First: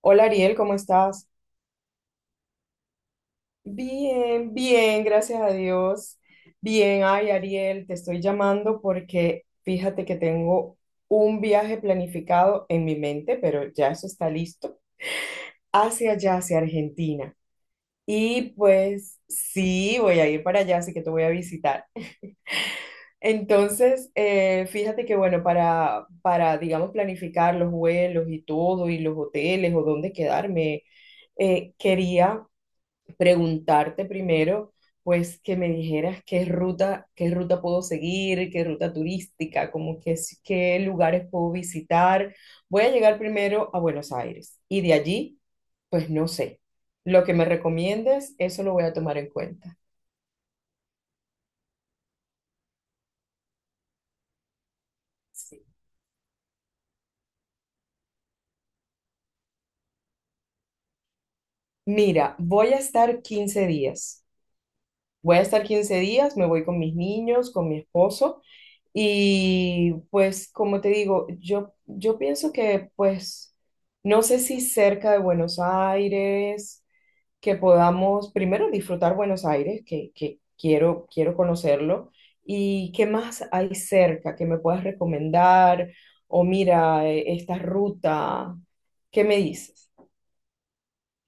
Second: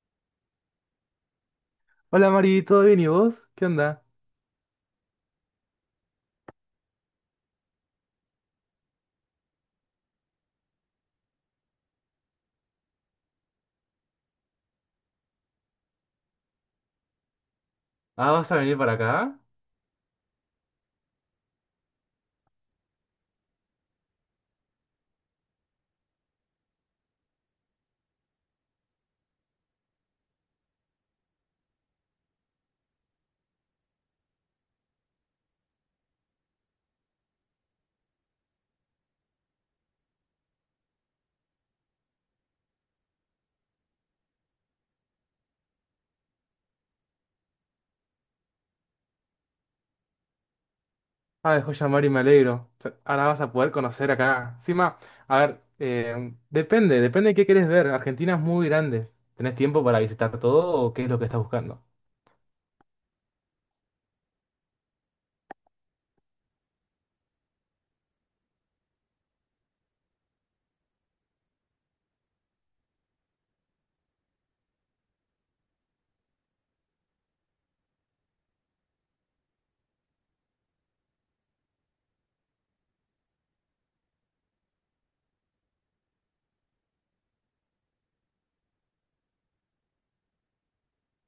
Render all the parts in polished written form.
Hola Ariel, ¿cómo estás? Hola Mari, ¿todo bien y vos? ¿Qué onda? Bien, bien, gracias a Dios. Bien, ay Ariel, te estoy llamando porque fíjate que tengo un viaje planificado en mi mente, pero ya eso está listo, hacia allá, hacia Argentina. Ah, ¿vas Y a venir para pues acá? sí, voy a ir para allá, así que te voy a visitar. Entonces, fíjate que bueno, para, digamos, planificar los vuelos y todo, y los hoteles o dónde quedarme, quería preguntarte primero, pues que me dijeras qué ruta puedo seguir, qué ruta turística, como que, qué lugares puedo visitar. Voy a llegar primero a Buenos Aires y de allí, pues no sé. Lo que me recomiendes, eso lo voy a tomar en cuenta. Ah, joya Mari, me alegro. O sea, ahora vas a poder conocer acá. Encima, a ver, Sí. Depende de qué querés ver. Argentina es muy grande. ¿Tenés tiempo para visitar todo o qué es lo que estás buscando? Mira, voy a estar 15 días. Voy a estar 15 días, me voy con mis niños, con mi esposo y pues como te digo, yo pienso que pues no sé si cerca de Buenos Aires, que podamos primero disfrutar Buenos Aires, que quiero conocerlo y qué más hay cerca que me puedas recomendar o mira esta ruta, ¿qué me dices?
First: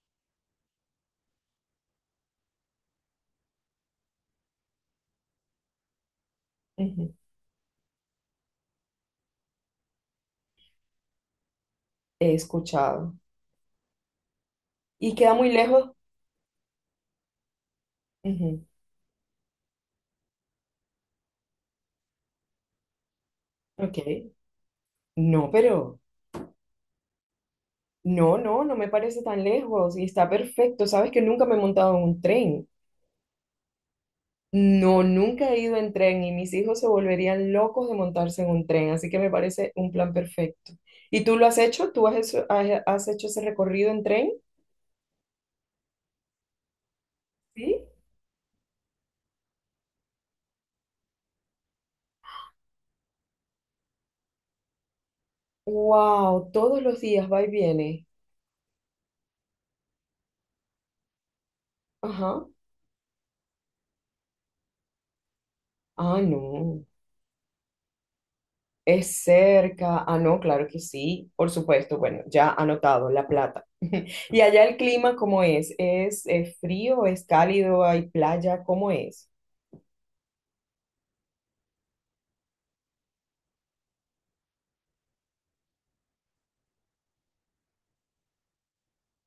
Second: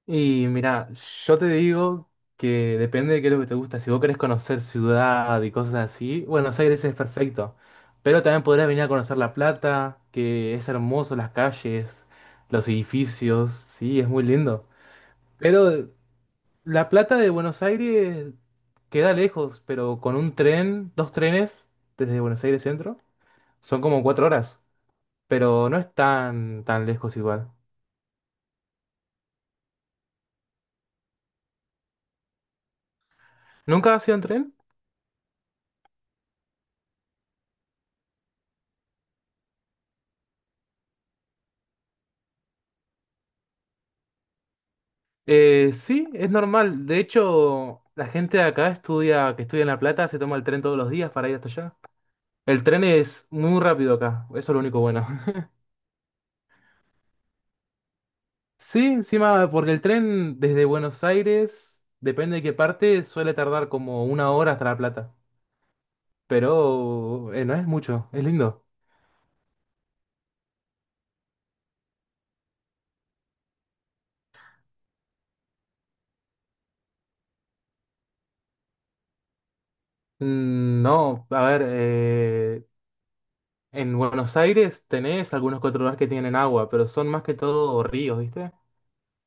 Y mira, yo te digo que depende de qué es lo que te gusta. Si vos querés conocer ciudad y cosas así, Buenos Aires es Ujú. perfecto. Pero también podrás venir a conocer La Plata, que es hermoso, las calles, He los escuchado. edificios, sí, es muy lindo. ¿Y queda muy Pero lejos? La Plata de Buenos Aires Ujú. queda lejos, pero con un tren, dos trenes desde Buenos Aires Centro, son Ok. como 4 horas, No, pero no es pero... tan lejos igual. No, no, no me parece tan lejos y está perfecto. Sabes que nunca me he montado en un tren. ¿Nunca has ido en tren? No, nunca he ido en tren y mis hijos se volverían locos de montarse en un tren, así que me parece un plan perfecto. ¿Y tú lo has hecho? ¿Tú has hecho ese recorrido en tren? Sí, es normal. De hecho, Sí. la gente de acá estudia, que estudia en La Plata, se toma el tren todos los días para ir hasta allá. El tren es muy rápido acá, eso es lo único bueno. Wow, todos los días va y viene. Sí, encima, porque el tren desde Buenos Aires, depende de Ajá. qué parte, suele tardar como una hora hasta La Plata. Ah, no. Pero no es mucho, es lindo. Es cerca. Ah, no, claro que sí, por supuesto. Bueno, ya anotado, La Plata. ¿Y allá el clima cómo es? ¿Es frío? ¿Es cálido? ¿Hay playa? ¿Cómo es? Mm, no, a ver, en Buenos Aires tenés algunos cuatro lugares que tienen agua, pero son más que todo ríos, ¿viste?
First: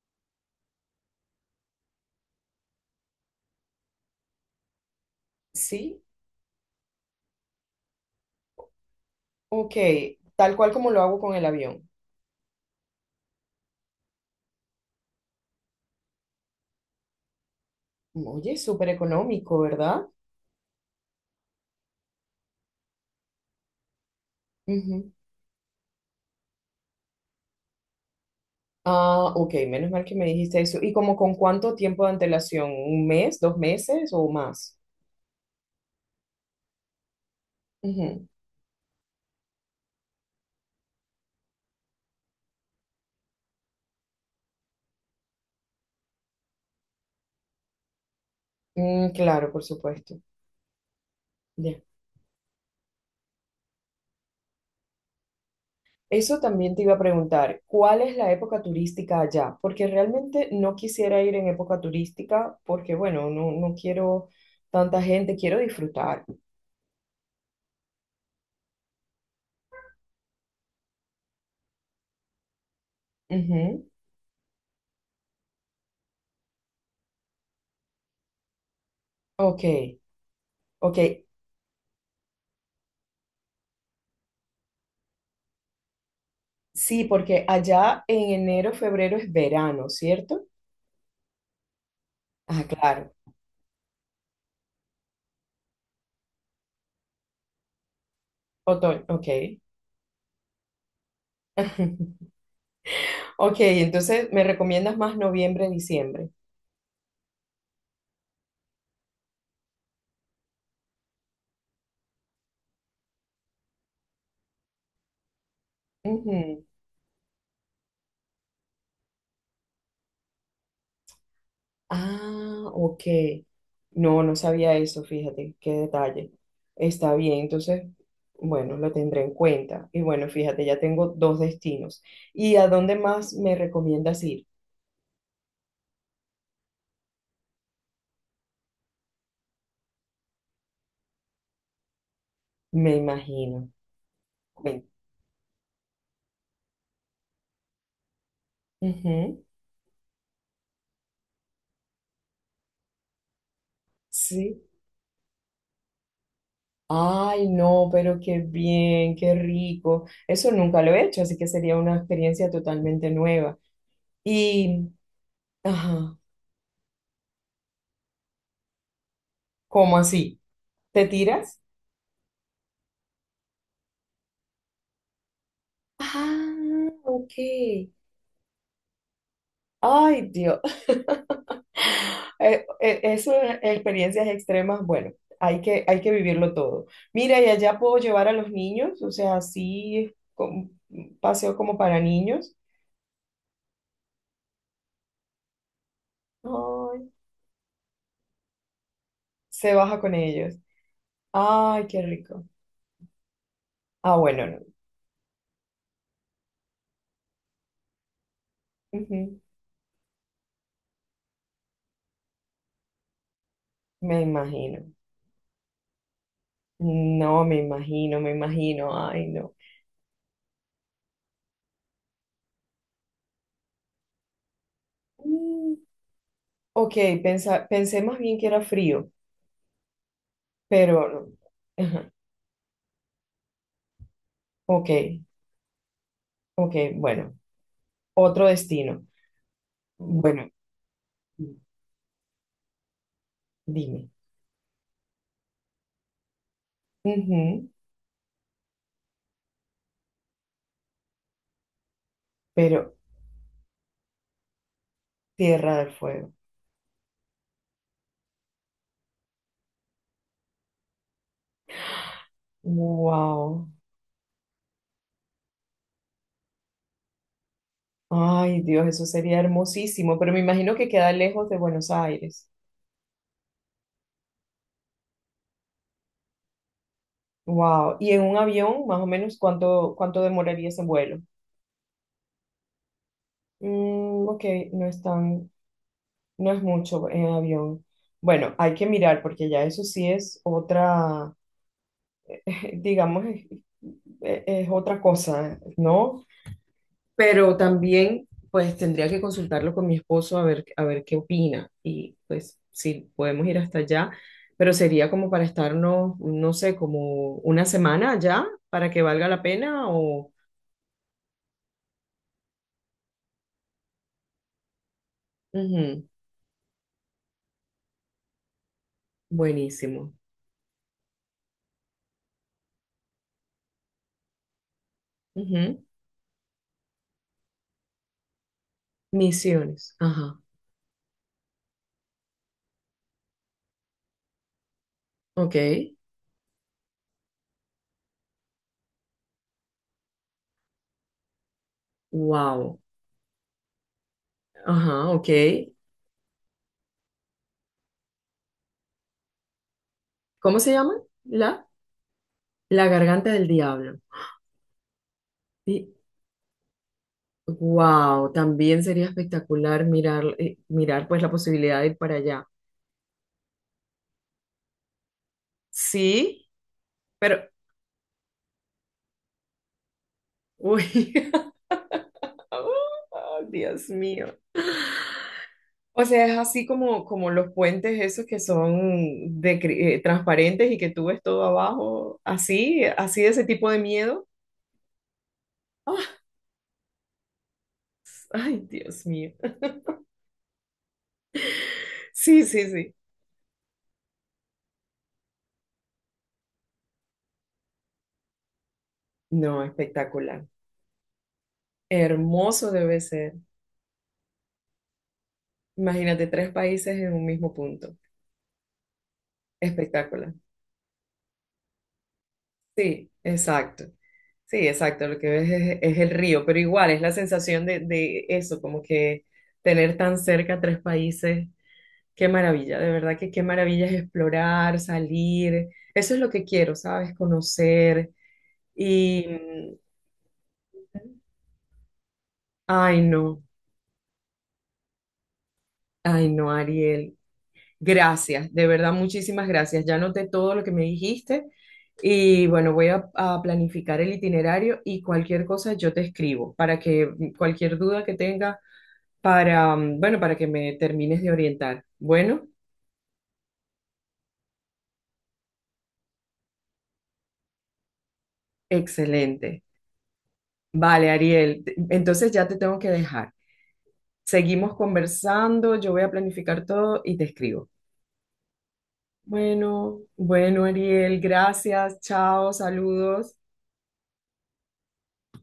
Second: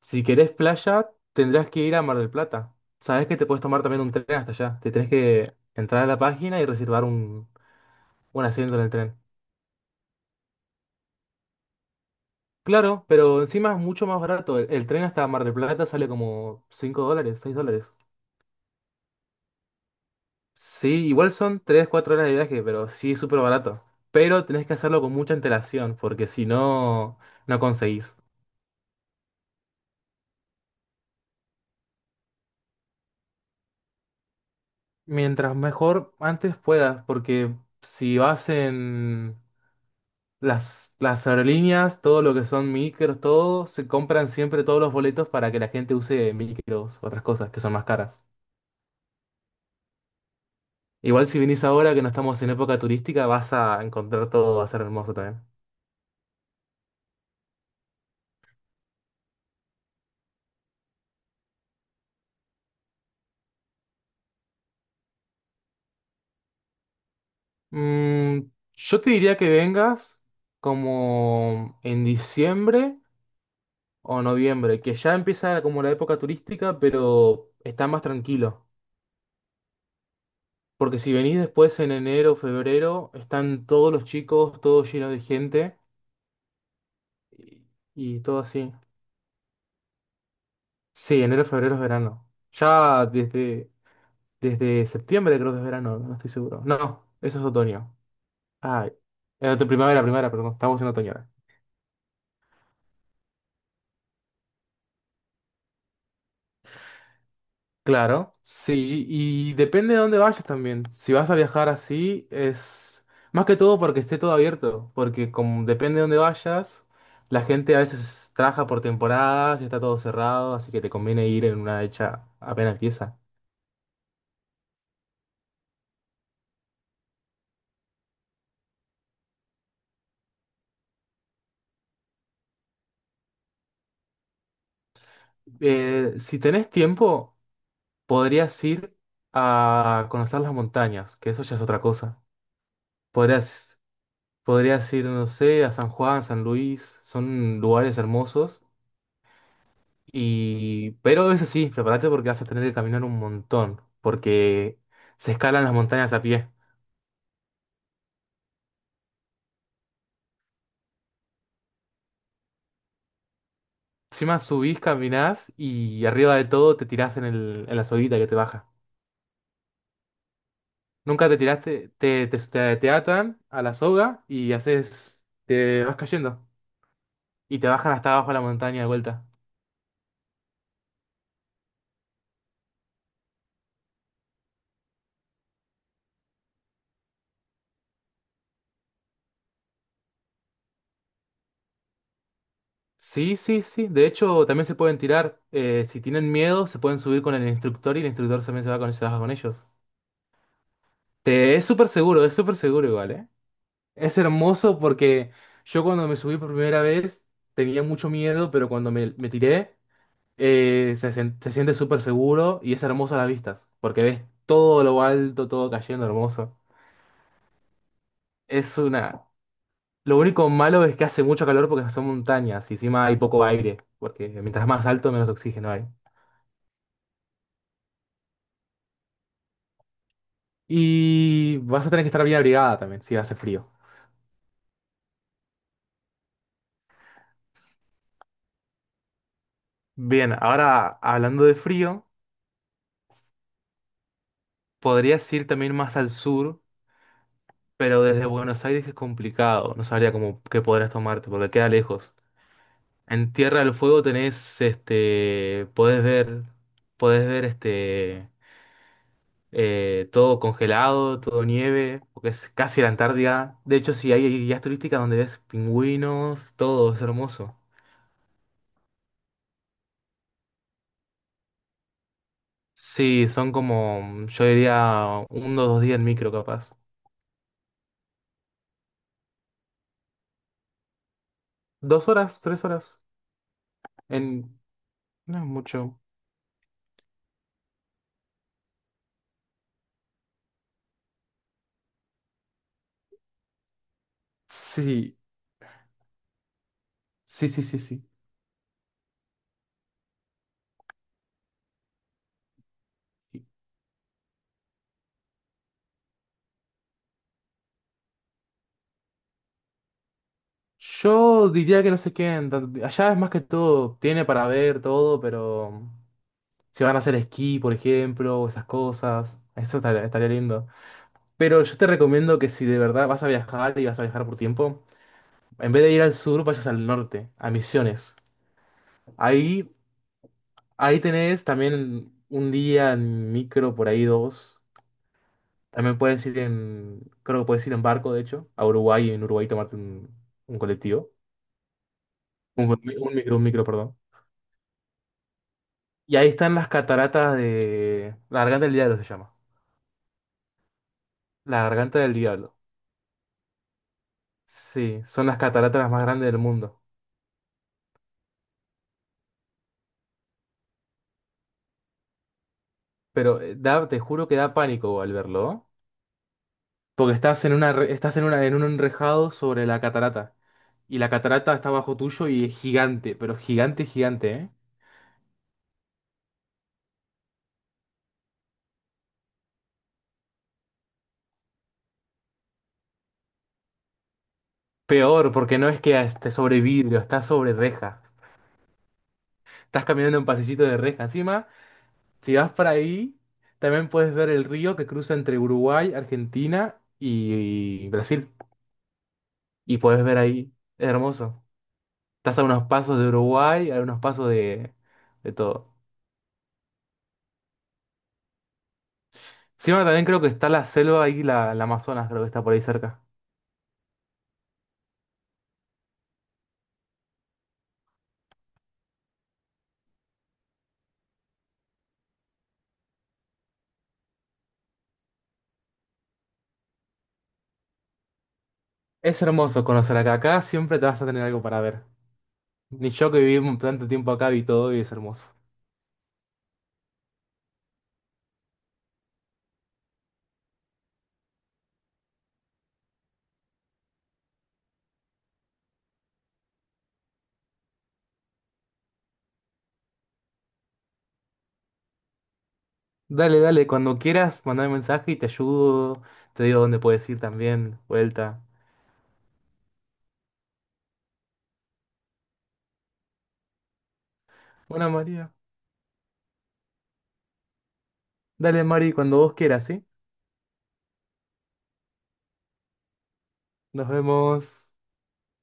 Si querés playa, tendrás que ir a Mar del Plata. Sabés que te puedes tomar también un tren hasta allá. Te tenés que Sí, entrar a la página y reservar un asiento en el tren. ok. Tal cual como lo hago con el avión. Claro, pero encima es mucho más barato. El tren hasta Mar del Plata sale como $5, $6. Oye, súper económico, ¿verdad? Sí, igual son 3 4 horas de viaje, pero sí es súper barato. Pero tenés que hacerlo Ujú. con mucha antelación, porque si no, no conseguís. Ah, ok, menos mal que me dijiste eso. ¿Y como con cuánto tiempo de antelación? ¿Un mes, dos meses o más? Mientras mejor antes puedas, porque si Ujú. vas en las aerolíneas, todo lo que son micros, todo, se compran siempre todos los boletos para que la gente use micros, otras cosas que son más caras. Mm, claro, por supuesto. Igual si vinís Ya. ahora que no estamos en época turística, vas a encontrar todo, va a ser hermoso también. Eso también te iba a preguntar, ¿cuál es la época turística allá? Porque realmente no quisiera ir en época turística porque, bueno, no, no quiero tanta gente, quiero disfrutar. Mm, yo te diría que vengas como en diciembre Ujú. o noviembre, que ya empieza como la época turística, pero está más tranquilo. Ok, Porque si ok. venís después en enero o febrero, están todos los chicos, todo lleno de gente Sí, porque y, allá y en todo enero, así. febrero es verano, ¿cierto? Sí, enero, febrero es verano. Ah, Ya claro. desde septiembre creo que es verano, no estoy seguro. No, eso es otoño. Ah, Otoño, ok. primavera, primavera, perdón, estamos en otoño. Ok, entonces me recomiendas más noviembre, diciembre. Claro, sí, y depende de dónde vayas también. Si vas a viajar así, es más que todo porque esté todo abierto, porque como depende de dónde Ujú. vayas, la gente a veces trabaja por temporadas y está todo cerrado, así que te conviene ir en una hecha Ah, apenas ok. pieza. No, no sabía eso, fíjate, qué detalle. Está bien, entonces, bueno, lo tendré en cuenta. Y bueno, fíjate, ya tengo dos destinos. ¿Y a dónde más me recomiendas ir? Si tenés tiempo, podrías ir a conocer las montañas, que eso ya es otra cosa. Me imagino. Podrías, Ven. podrías ir, no sé, a San Juan, San Luis, son lugares hermosos. Ujú. Y, pero eso sí, prepárate porque vas a tener que caminar un montón, Sí. porque se escalan las montañas a pie. Ay, no, pero qué bien, qué rico. Eso nunca lo he hecho, así que sería una experiencia totalmente nueva. Encima subís, Y, caminás y ajá, arriba de todo te tirás en el, en la soguita que te baja. ¿cómo así? ¿Te Nunca te tiras? tiraste, te atan a la soga y haces, te vas cayendo Ah, ok. y te bajan hasta abajo de la montaña de vuelta. Ay, Dios. Eso, experiencias extremas, bueno, hay que vivirlo todo. Mira, y allá puedo llevar a los niños, o sea, un paseo como para niños. Sí, sí, sí. De hecho, también se pueden tirar. Si tienen miedo, se pueden Ay, subir con el instructor y el instructor también se va con, se baja con ellos. se baja con ellos. Es Ay, súper qué seguro, es rico. súper seguro igual, ¿eh? Ah, Es bueno, no. hermoso porque yo cuando me subí por primera vez tenía mucho miedo, pero cuando me Ujú. tiré se siente súper seguro y es hermoso a las vistas, porque ves Me todo imagino. lo alto, todo cayendo hermoso. No, me imagino, me Es imagino. una... Ay, no. Lo único malo es que hace mucho calor porque son montañas y encima hay poco aire, porque mientras más alto menos oxígeno Mm, hay. ok, pensé más bien que era frío, pero no. Y vas a tener que Ajá. estar bien abrigada también si hace frío. Ok, ok, bueno, otro destino. Bien, Bueno, ahora hablando de frío, dime. podrías ir también más al sur. Ujú, Pero desde Buenos Aires es complicado, no sabría cómo qué podrás tomarte porque queda lejos. pero En Tierra del Fuego tenés, este, Tierra del podés Fuego. ver, podés ver este, todo congelado, todo nieve, porque es casi la Antártida. Wow. De hecho, sí, hay guías turísticas donde ves pingüinos, todo, es hermoso. Ay, Dios, eso sería hermosísimo, pero me imagino que queda lejos de Buenos Aires. Sí, son como, yo diría, 1 o 2 días en micro capaz. Wow. ¿Y en un avión, más o menos, cuánto demoraría ese vuelo? 2 horas, 3 horas, Mm, ok, en, no es no es tan, mucho. no es mucho en avión. Bueno, hay que mirar porque ya eso sí es otra, digamos, es otra Sí, cosa, ¿no? sí, Pero sí, sí, sí. también pues tendría que consultarlo con mi esposo a ver qué opina y pues si podemos ir hasta allá, pero sería como para estarnos, no sé, como una semana allá para que valga la pena o... Yo diría que no se queden. Allá es más que todo, tiene para ver todo, pero Ujú. si van a hacer esquí, por ejemplo, o esas cosas, eso estaría, Buenísimo. estaría lindo. Pero yo te recomiendo que si de verdad vas a viajar y vas a viajar por tiempo, en vez Ujú. de ir al sur, vayas al norte, a Misiones. Ahí, Misiones. Ajá. ahí tenés también un día en micro, por ahí dos. Ok. También puedes ir en, creo que puedes ir en barco, de hecho, a Uruguay y en Uruguay tomarte un colectivo. Un, Wow. un micro, perdón. Ajá, ok. Y ahí están las cataratas de... La Garganta del Diablo se llama. ¿Cómo se llama? La La, Garganta del Diablo. la Garganta del Diablo. Sí, son las cataratas Y las más grandes del mundo. wow, también sería espectacular mirar, mirar pues la posibilidad de ir para allá. Pero te juro que da pánico al verlo, ¿no? Sí, Porque pero, estás en una, en un enrejado sobre la catarata. Y la uy, catarata está bajo tuyo y es gigante, pero oh, gigante, Dios gigante, mío. ¿eh? O sea, es así como los puentes esos que son de, transparentes y que tú ves todo abajo, así, así de ese tipo de miedo. Peor, porque no es que Ah, esté sobre vidrio, está sobre reja. ay, Dios mío. Estás caminando en pasillito de reja. Encima, si Sí, vas sí, para sí. ahí, también puedes ver el río que cruza entre Uruguay, Argentina y Brasil. No, Y puedes ver espectacular. ahí. Es hermoso. Estás a unos Hermoso pasos debe de ser. Uruguay, a unos pasos de todo. Imagínate tres países en un mismo punto. Encima también creo que Espectacular. está la selva ahí, la Amazonas, creo que está por ahí cerca. Sí, exacto. Sí, exacto, lo que ves es el río, pero igual es la sensación de eso, como que tener tan cerca tres países, qué maravilla, de verdad que qué maravilla es explorar, salir, eso es lo que quiero, ¿sabes? Conocer Es y, hermoso conocer acá. Acá siempre te vas a tener algo para ver. Ni ay yo que viví no, tanto tiempo acá vi todo y es hermoso. ay no, Ariel, gracias, de verdad muchísimas gracias, ya noté todo lo que me dijiste y bueno, voy a planificar el itinerario y cualquier cosa yo te escribo para que cualquier duda que tenga para que me termines de orientar. Bueno, Dale, dale, cuando quieras, mandame mensaje y te ayudo. Te digo dónde puedes ir también, vuelta. excelente. Vale, Ariel, entonces ya te tengo que dejar. Seguimos Bueno, María. conversando, yo voy a planificar todo y te escribo. Dale, Mari, cuando vos quieras, ¿sí? Bueno, bueno, Ariel, gracias, chao, saludos. Nos vemos.